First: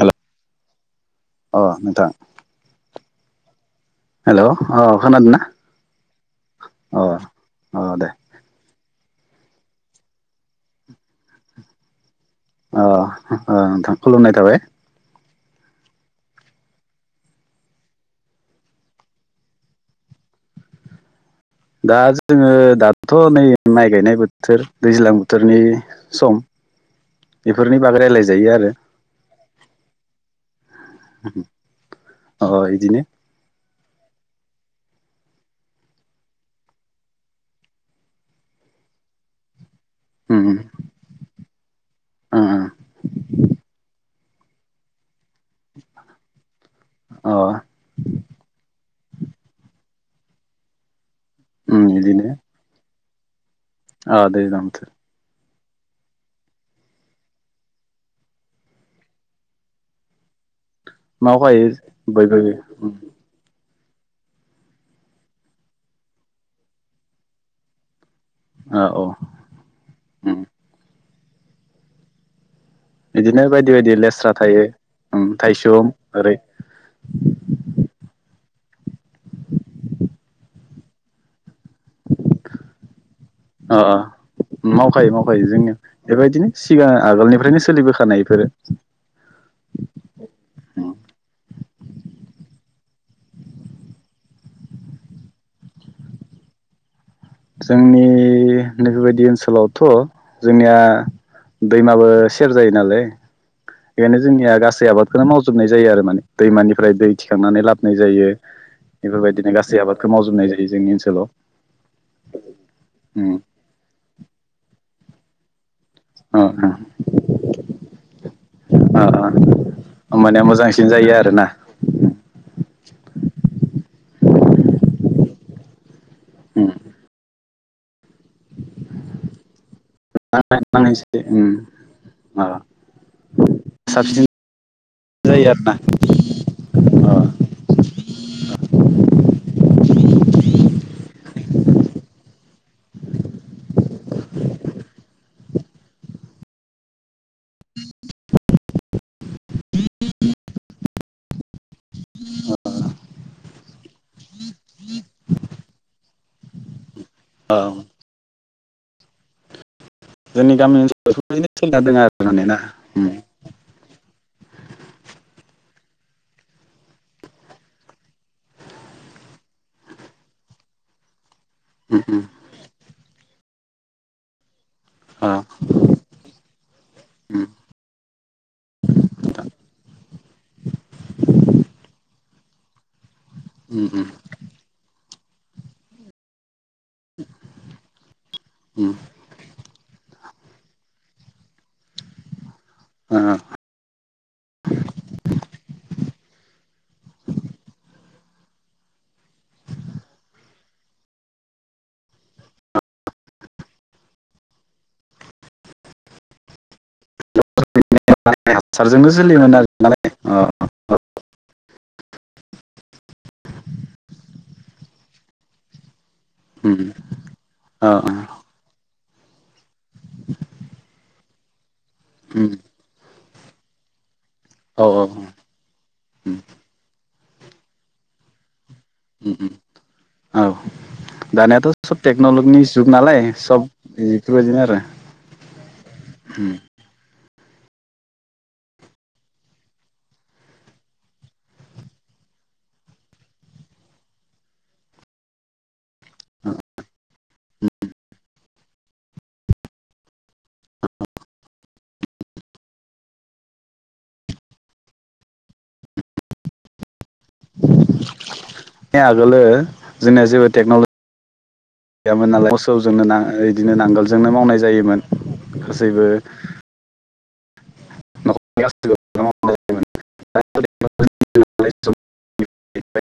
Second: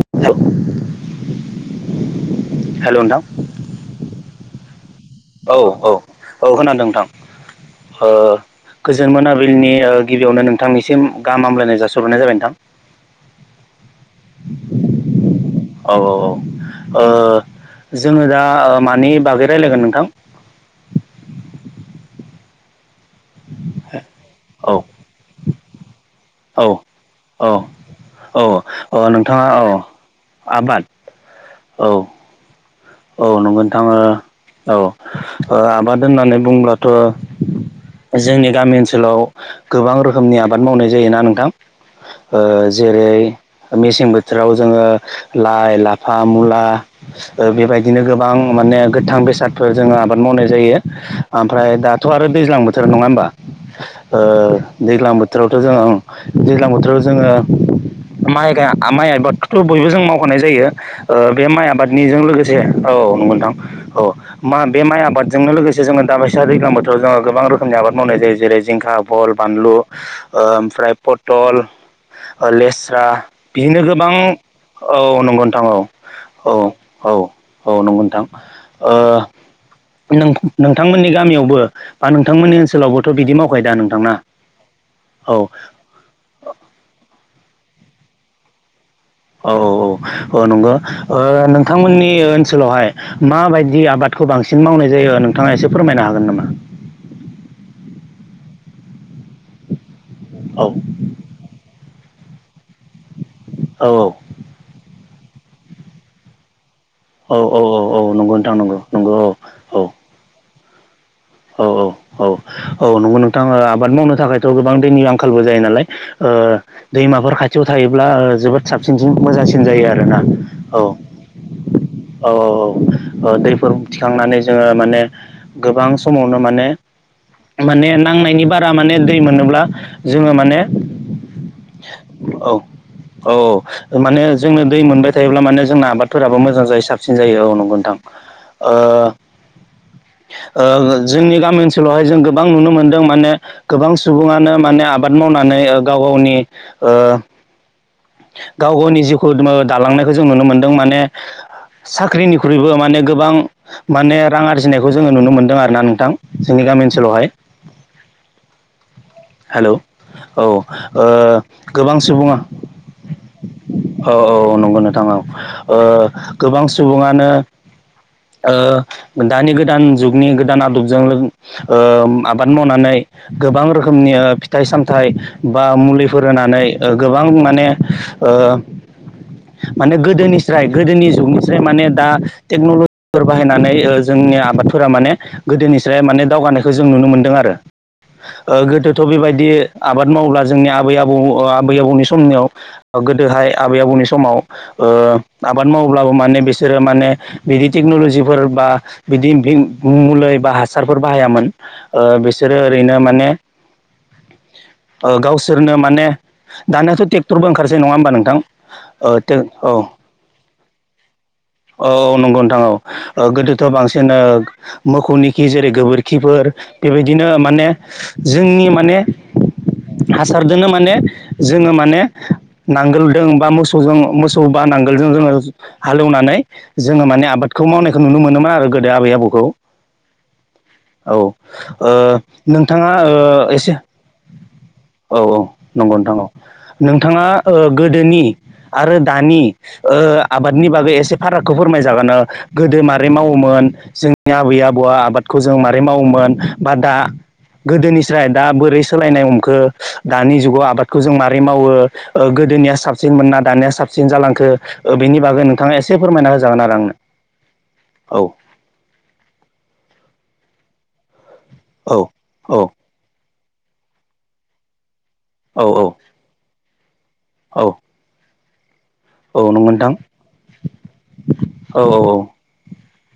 हेल' अ नोंथां हेलौ नोंथां हेलौ औ औ औ औ खोनादों नोंथां अ दे ओ गोजोन मोनाबिलिनि गिबियावनो नोंथांनिसिम गाहाम हामलायनाय जासिहरगोरनाय जाबाय नोंथां अ ओ नोंथां खुलुमनाय थाबाय, औ औ औ ओ जोङो दा मानि बागै रायज्लायगोन नोंथां? [inaudible] दा जोङो दाथ' नै माइ गायनाय बोथोर औ दैज्लां बोथोरनि सम औ बेफोरनि बागै औ रायलायजायो आरो औ नोंथाङा औ आबाद औ अ इदिनो औ नंगौ नोंथां ओ औ ओ आबाद होननानै बुंब्लाथ' जोंनि गामि ओनसोलाव गोबां रोखोमनि उम आबाद मावनाय जायोना नोंथां ओ उम जेरै मेसें बोथो राव जोङो लाइ, लाफा, मुला अ बेबायदि बिनो गोबां माने गोथां बेसादफोर जोङो आबाद मावनाय जायो। ओमफ्राय उम दाथ' इदिनो आरो दैज्लां बोथोर नङा होमबा ओ अ दैज्लां बोथोर दैज्लां बोथ बोथोरावथ' जोङो दैज्लां बोथोराव जोङो माइ माइ आइबादथ' बयबो जों मावखानाय जायो। ओ बे मावखायो माइ आबादनिजों बयबो लोगोसे उम औ नंगौ नोंथां औ मा बे माइ आबादजोंनो लोगोसे जोङो दाबायसा दैज्लां बोथोराव जोङ गोबां रोखोमनि आबाद मावनाय जायो जेरै अ जिंखा औ बल बानलु उम ओ ओमफ्राय पथल लेस्रा बायदि बिदिनो बायदि गोबां लेस्रा थायो औ उम नंगौ नोंथां औ थायसुम ओरै औ औ। औ नंगौ नोंथां ओ नोंथांमोननि गामियावबो बा नोंथांमोननि ओनसोलावबोथ' बिदि मावखायो दा अ अ नोंथांना। मावखायो औ मावखायो जोंङो बेबायदिनो सिगां आगोलनिफ्रायनो सोलिबोखानाय बेफोरो। औ औ औ औ नंगौ नोंथांमोननि ओनसोलावहाय माबायदि आबादखौ बांसिन सिन मावनाय जायो नोंथाङा एसे फोरमायनो हागोन नामा? जोंनि नैबेबायदि ओनसोलावथ' औ जोंनिया दैमाबो सेर जायो नालाय औ बेखायनो जोंनिया गासै आबादखौनो मावजोबनाय जायो आरो मा दैमानि ओफ्राय दै औ औ थिखांनानै औ औ लाबोनाय जायो नंगौ नोंथां नंगौ नंगौ बेफोरबायदिनो औ गासै औ आबादखौ मावजोबनाय जायो जोंनि ओनसोलाव। औ औ औ औ नंगौ उम नोंथाङा आबाद मावनो थाखायथ' गोबां दैनि आंखालबो जायो नालाय। ओ अ दैमाफोर खाथियाव थायोब्ला जोबोद अ साबसिनसिन मोजांसिन जायो आरोना औ। आरो ना। औ औ दैफोर थिखांनानै जोङो माने गोबां समावनो माने उम माने नांनायनि बारा माने दै मोनोब्ला जोङो माने उम अ औ। औ माने साबसिन जोंनो दै मोनबाय थायोब्ला जायो माने आरोना जोंना आबादफोराबो मोजां जायो साबसिन जायो औ नंगौ नोंथां। ओ ओ जोंनि गामि ओनसोलावहाय जों गोबां नुनो मोनदों माने गोबां सुबुङानो माने आबाद मावनानै गाव गावनि ओ गाव गावनि जिउखौ दालांनायखौ जों नुनो मोनदों माने साख्रिनिख्रुइबो माने गोबां माने रां आरजिनायखौ जोङो नुनो मोनदों आरोना। नोंथां जोंनि गामि ओनसोलावहाय। अ औ हेलौ औ जोंनि गामि ओ ओनसोलाव बेफोरबायदिनो सोलिना दङ गोबां आरो सुबुङा माने ना औ औ औ नंगौ नोंथां ओ गोबां सुबुङानो ओ दानि गोदान जुगनि गोदान आदबजों ओ आबाद मावनानै ओ गोबां रोखोमनि फिथाइ सामथाइ बा मुलिफोर होनानै गोबां माने ओ माने गोदोनिस्राय गोदोनि जुगनिस्राय माने दा। टेक्न'लजिफोर बाहायनानै जोंनि आबादफोरा माने गोदोनिफ्राय माने दावगानाय जों नुनो मोनदों आरो। गोदोथ' बेबायदि आबाद मावला जोंनि आबै आबौ आबै आबौनि समनियाव। गोदोहाय आबै आबौनि समाव ओ आबाद मावोब्लाबो माने बिसोरो माने बिदि टेकनलजिफोर बा बिदि मल बा हासारफोर बाय हायामोन बिसोरो ओरैनो माने गावसोरनो माने दानायाथ' ट्रेक्टरबो ओंखारसै नङा होमबा नोंथां सारजोंनो सोलियोमोन आरो औ नालाय अ औ नंगौ नोंथां औ। गोदोथ' बांसिन मोसौनिखि जेरै गोबोर खिफोर उम बेबायदिनो माने औ जोंनि माने हासारजों माने जोङो माने नांगोलजों बा मोसौजों मोसौ खौ बा औ नांगोलजों जोङो हालेवनानै जोङो माने आबादखौ मावनायखौ नुनो मोनोमोन आरो गो दो आबै आबौखौ औ औ दानियाथ' ओ सब टेक्न'लजिनि नों जुग नोंथांङा नालाय ओ सब एसे बेफोरबायदिनो आरो औ औ नंगौ नोंथां नोंथ बिथाङा गोदोनि आरो दानि आबादनि बागै एसे फारागखौ फोरमायजागोन नों गोदो मारै मावोमोन जोंनि आबै आबौआ आबादखौ जों मारै ब्रै मावोमोन बा दा गोदोनिफ्रायाय दा बोरै सोलायनाय हमखो। दानि जुगाव आबादखौ जों माबोरै मावो। ओ गोदोनिया साबसिन मोना दानिया साबसिन जालांखो ओ बेनि बागै नोंथाङा एसे फोरमायना होजागोन आरो आंनो। औ बे आगोलो जोंनिया जेबो टेक्न'लजि औ गैयामोन नालाय औ मोसौजोंनो बिदिनो नांगोलजोंनो मावनाय जायोमोन। औ गासैबो औ। [unintelligible] औ नंगौ नोंथां। [unintelligible] औ औ औ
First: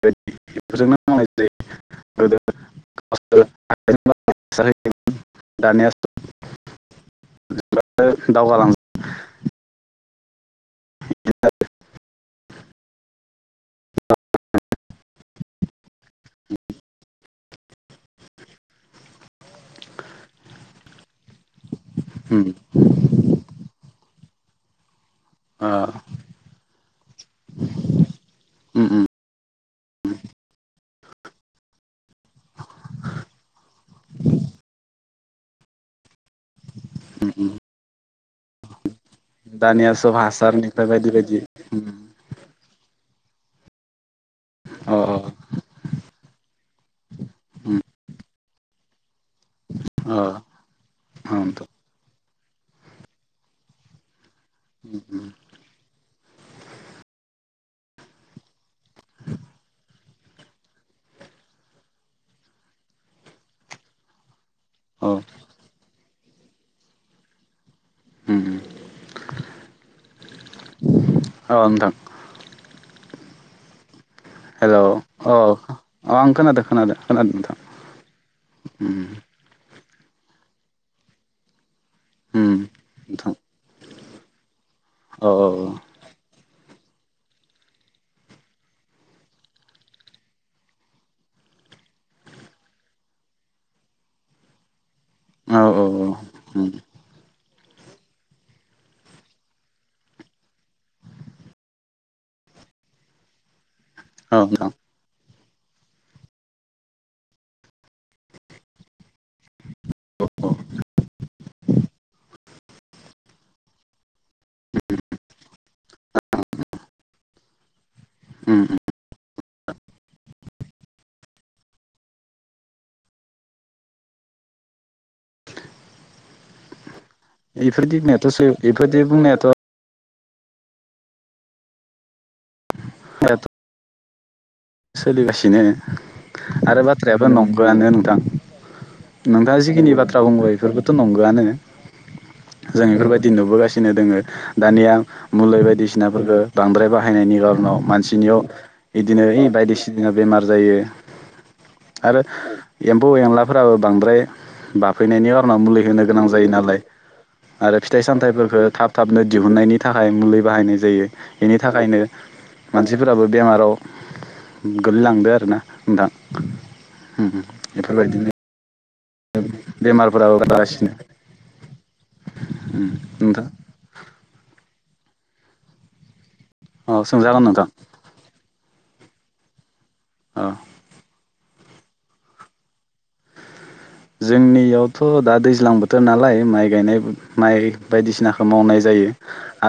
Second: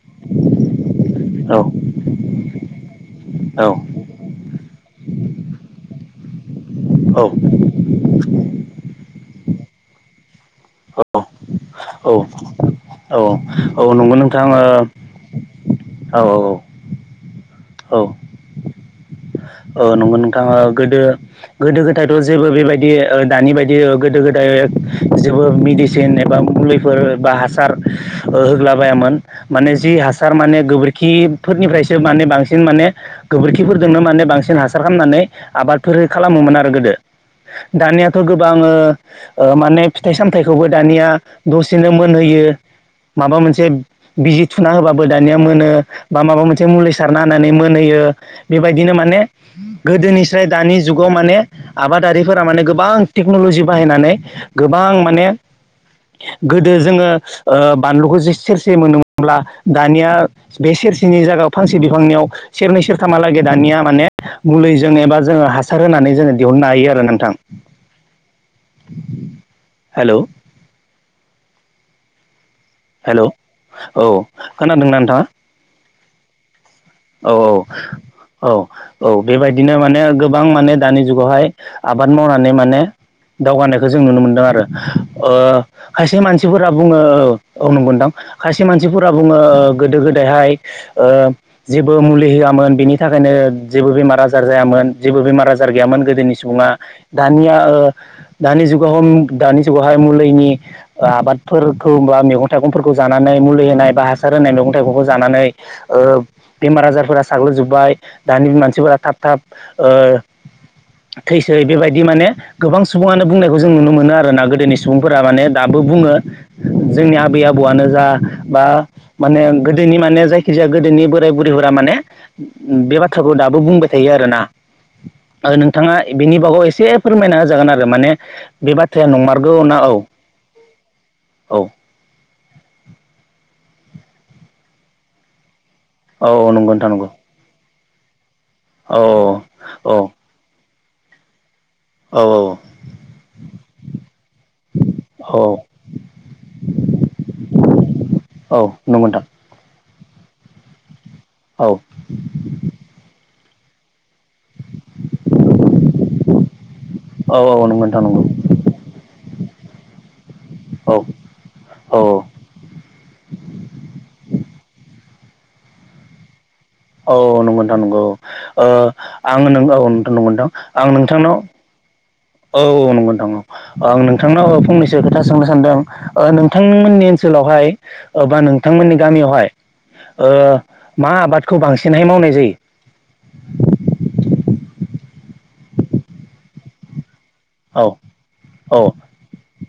बेफोरजोंनो मावनाय जायो द [unintelligible] दावगालां औ औ औ औ नंगौ नोंथां औ औ औ औ औ नंगौ नोंथां ओ गोदो गोदो गोदायथ' जेबो बेबायदि ओ दानि बायदि गोदो गोदाय जेबो मेडिसिन एबा मुलिफोर एबा हासार ओ होग्लाबायामोन माने जि हासार माने गोबोरखिफोरनिफ्रायसो माने बांसिन माने गोबोरखिफोर जोंनो माने बांसिन हासार खालामनानै आबादफोर खालामोमोन आरो गोदो दानियाथ' गोबांओ माने दानिया सब फिथाइ सामथायाइखौबो हासारनिफ्राय दानिया बायदि बायदि दसेनो मोनहोयो यो माबा मोनसे बिजि थुना अ होबाबो अ दानिया मोनो बा माबा मोनसे मुलि सारनानानै मोनहैयो बेबायदिनो माने अ गोदोनिस्राय दानि जुगाव औ माने नोंथां आबादारि फोरा माने गोबां टेक्न'लजि बाहायनानै गोबां माने गोदो जोङो ओ बानलुखौ जे सेर मोनदोंब्ला दानिया बे सेरसेनि जायगायाव फांसे बिफांनियाव सेरनै सेरथाम हालागै दानिया माने मुलिजों एबा औ जोङो हासार होनानै जोङो दिहुननो हायो आरो नोंथां उम उम हेल' औ नोंथां हेल' औ हेलो खोनादोंना नोंथाङा औ अ आं खोनादों खोनादों औ खोनादों नोंथां औ औ उम औ बेबायदिनो माने गोबां माने दानि जुगावहाय आबाद मावनानै उम माने नोंथां दावगानायखौ जों नुनो मोनदों औ ओ खायसे मानसिफोर फोरा बुङो औ नंगौ नोंथां खायसे मानसिफोरा बुङो गोदो गोदायहाय ओ जेबो मुलि होआमोन बिनि थाखायनो जेबो बेमार आजार जायामोन जेबो बेमार औ आजार औ गैयामोन उम गोदोनि औ सुबुङा दानिया ओ दानि जुगाव दानि जुगावहाय मुलिनि आबादफोरखौ बा मैगं थाइगं रफोरखौ जानानै मुलि होनाय बा हासार होनाय नोंथां मैगं थाइगंखौ जानानै ओ बेमार आजारफोरा साग्लोबजोबबाय दानि मानसिफोरा थाब थाब ओ औ उम थै यो बेबायदि माने गोबां सुबुङानो बुंनायखौ जों नुनो मोनो आरोना गोदोनि सुबुंफोरा माने दा बो बुङो जोंनि आबै आबौआनो जा उम बा माने गोदोनि माने जायखिजाया गोदोनि बोराय बुरैफोरा माने बे बाथ्राखौ दाबो बुंबाय थायो आरोना ओ नोंथाङा बिनि बागाव एसे फोरमायना होजागोन आरो इफोरदि माने बुंनायाथ' सो बे इफोरदि बाथ्राया बुंनायाथ' नंमारगौ ना औ औ एथ' सोलिगासिनो औ औ नंगौ नोंथां नंगौ नंगोआनो नोंथां औ नोंथाङा जिखिनि औ बाथ्रा बुंबाय बेफोरबोथ' नंगोआनो औ औ जों बेफोरबायदि नुबोगासिनो दोङो दानिया औ मुलि बायदिसिनाफोरखौ बांद्राय बाहायनायनि मानसिनियाव औ नंगौ बिदिनो नोंथां बायसिना बेमार जायो औ आरो एम्फौ एनलाफोराबो बांद्राय बाफैनायनि खारनाव मुलि होनो गोनां जायो नालाय औ औ आरो नंगौ नोंथां फिथाइ नंगौ सामथाइफोरफोरखौ थाब थाबनो दिहुननायनि थाखाय मुलि बाहायनाय जायो बेनि थाखायनो औ औ मानसिफोराबो बेमाराव गोग्लैलांदो आरोना नोंथां? औ नंगौ नोंथां नंगौ। बेफोरबायदिनो ओ आं नों औ नोंथां नंगौ बेमारफोराबो नोंथां आं बारासिनो नोंथांनाव औ औ नंगौ नोंथां आं नोंथांनाव फंनैसो खोथा सोंनो सानदों। ओ औ नोंथांमोननि सोंजागोन ओनसोलावहाय नोंथां बा नोंथांमोननि गामियावहाय ओ औ मा आबादखौ बांसिनहाय मावनाय जायो? जोंनियावथ' दा दैज्लां बोथोर नालाय माइ गायनाय माइ औ बायदिसिनाखौ मावनाय औ जायो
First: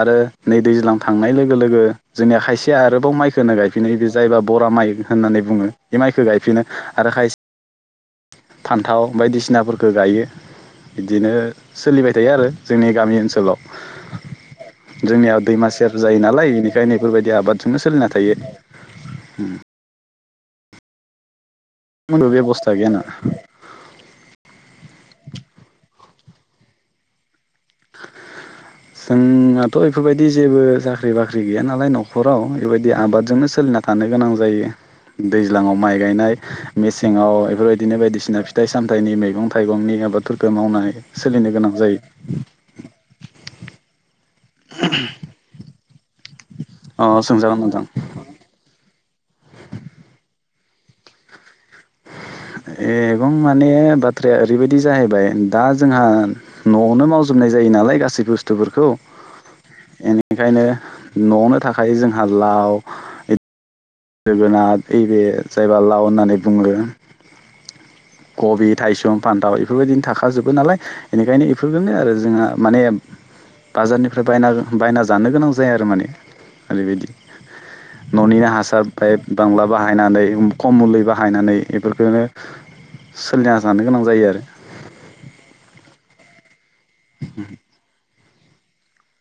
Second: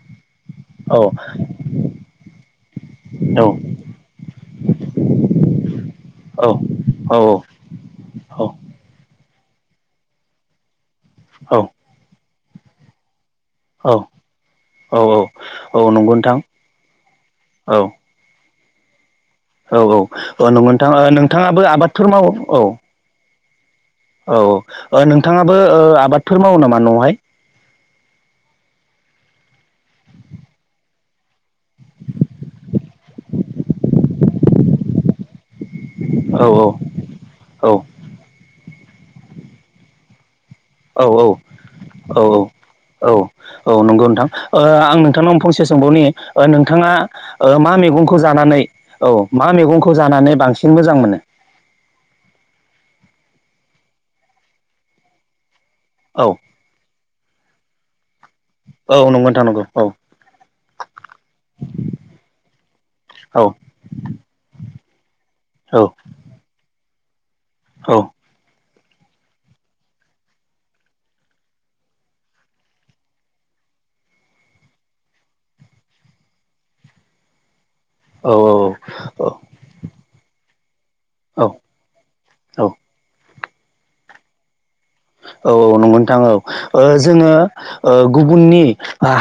आरो नै दैज्लां औ थांनाय लोगो लोगो जोंनिया खायसेया आरोबाव माइखौ गायफिनाय बे जायबा बरा माइ होननानै बुङो बे माइखौ औ गायफिनो आरो खायसे फान्थाव बायदिसिनाफोरखौ गायो बिदिनो सोलिबाय थायो आरो। जोंनि गामि ओनसोलाव औ जोंनिया औ दैमासेर नंगौ जायो नोंथां नालाय बेनिखायनो बेफोरबायदि औ आबादजोंनो सोलिना थायो। औ औ औ नंगौ नोंथां नोंथाङाबो आबादफोर बे मावो औ। बेब'स्था गैया ना औ नोंथाङाबो ओ आबादफोर मावो नामा न'आवहाय? थ [unintelligible] जोंनाथ' बेफोरबायदि जेबो साख्रि बाख्रि गैया नालाय न'खराव बेबायदि आबादजोंनो सो ना थानो गोनां जायो दैज्लाङाव। माइ गायनाय औ मेसेङाव औ बेफोरबायदिनो बायदिसिना फिथाइ सामथाइनि मैगं थाइगंनि आबाद मावनानै औ औ सोलिनो गोनां औ जायो। औ औ नंगौ नोंथां ओ आं नोंथांनाव फंसे सोंबावनि। ओ नोंथाङा अ ओ सोंजागोन मा नोंथां मैगंखौ जानानै औ मा मैगंखौ जानानै बांसिन मोजां मोनो? मैगं माने बाथ्राया ओरैबायदि जाहैबाय दा जोंहा औ न'आवनो मावजोबनाय जायो नालाय गासै बुस्थु औ नंगौ नोंथां नंगो। बेनिखायनो न'आवनो थाखाय जोंहा लाव औ जोगोनार ओइ बे औ जायबा लाव होननानै बुङो। औ कबि थायसं फानथाव बेफोरबायदिनो थाखाजोबो नालाय बेनिखायनो बेफोरफोरखौनो आरो जोंहा माने बाजारनिफ्राय बायना बायना जानो गोनां जाया आरो माने ओरैबायदि। न'निनो औ हासार फाय बांला बाहायनानै खम मुलि औ बाहायनानै बेफोरखौनो औ सोलिना जानो गोनां जायो आरो। औ औ नंगौ नोंथां औ ओ जोङो ओ गुबुननि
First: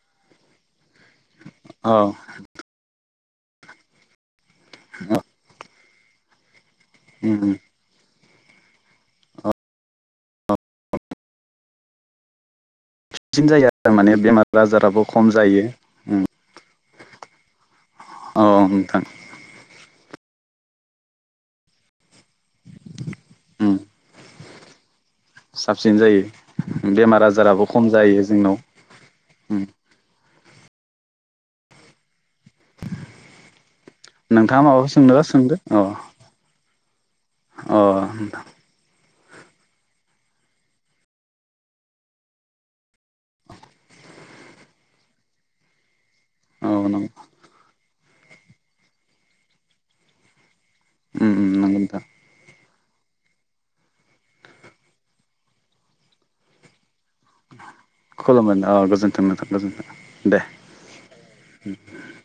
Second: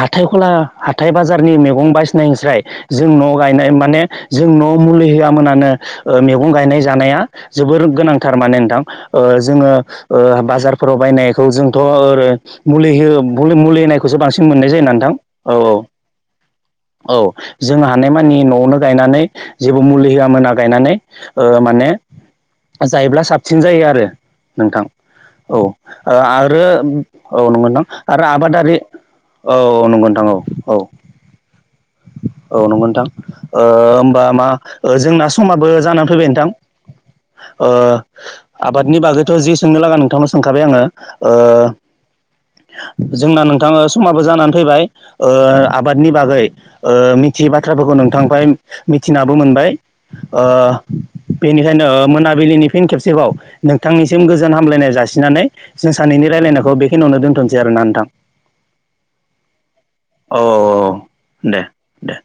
हाथाइ खला हाथाय बाजारनि मैगं आरो औ बायसिनायस्राय जोंन' गायनाय माने जों न' मुलि होयामोनानो मैगं गायनाय जानाया जोबोर गोनां। थारमाने नोंथां ओ जोङो ओ बाजारफोराव बायनायखौ जोंथ' ओ मुलि हो साबसिन मुलि जायो आरो माने होननायखौसो बांसिन बेमार मोननाय जाया आजाराबो नोंथां खम औ जायो औ। औ जों हानायमानि औ न'आवनो नोंथां गायनानै जेबो मुलि होआ मोना गायनानै ओ माने जायोब्ला साबसिन जायो आरो नोंथां। औ साबसिन जायो आरो बेमार औ आजाराबो नंगौ नोंथां खम जायो आरो जोंनाव आबादारि औ औ नंगो नोंथां औ औ। औ नंगौ नोंथां ओ होमबा मा नोंथाङा माबाफोर सोंनोबा जोंना सोंदो समाबो अ जानानै फैबाय नोंथां। ओ अ आबादनि बागैथ' जि सोंनो लागा नोंथांनाव सोंखाबाय आंङो ओ जोंना नोंथाङा समाबो जानानै फैबाय ओ आबाद नि बागै औ नंगौ मिथियै बाथ्राफोरखौ नोंथांनिफ्राय मिथिनाबो मोनबाय ओ नंगौ बेनिखायनो नोंथां मोनाबिलिनि फिन खेबसेबाव नोंथांनिसिम गोजोन हामलायनाय जासि फिसिनानै जों सानैनि रायलायनायखौ बे खिनियावनो दोनथ'नोसै आरोना नोंथां खुलुमबाय औ गोजोन्थों नोंथां गोजोन्थों औ दे औ। दे दे।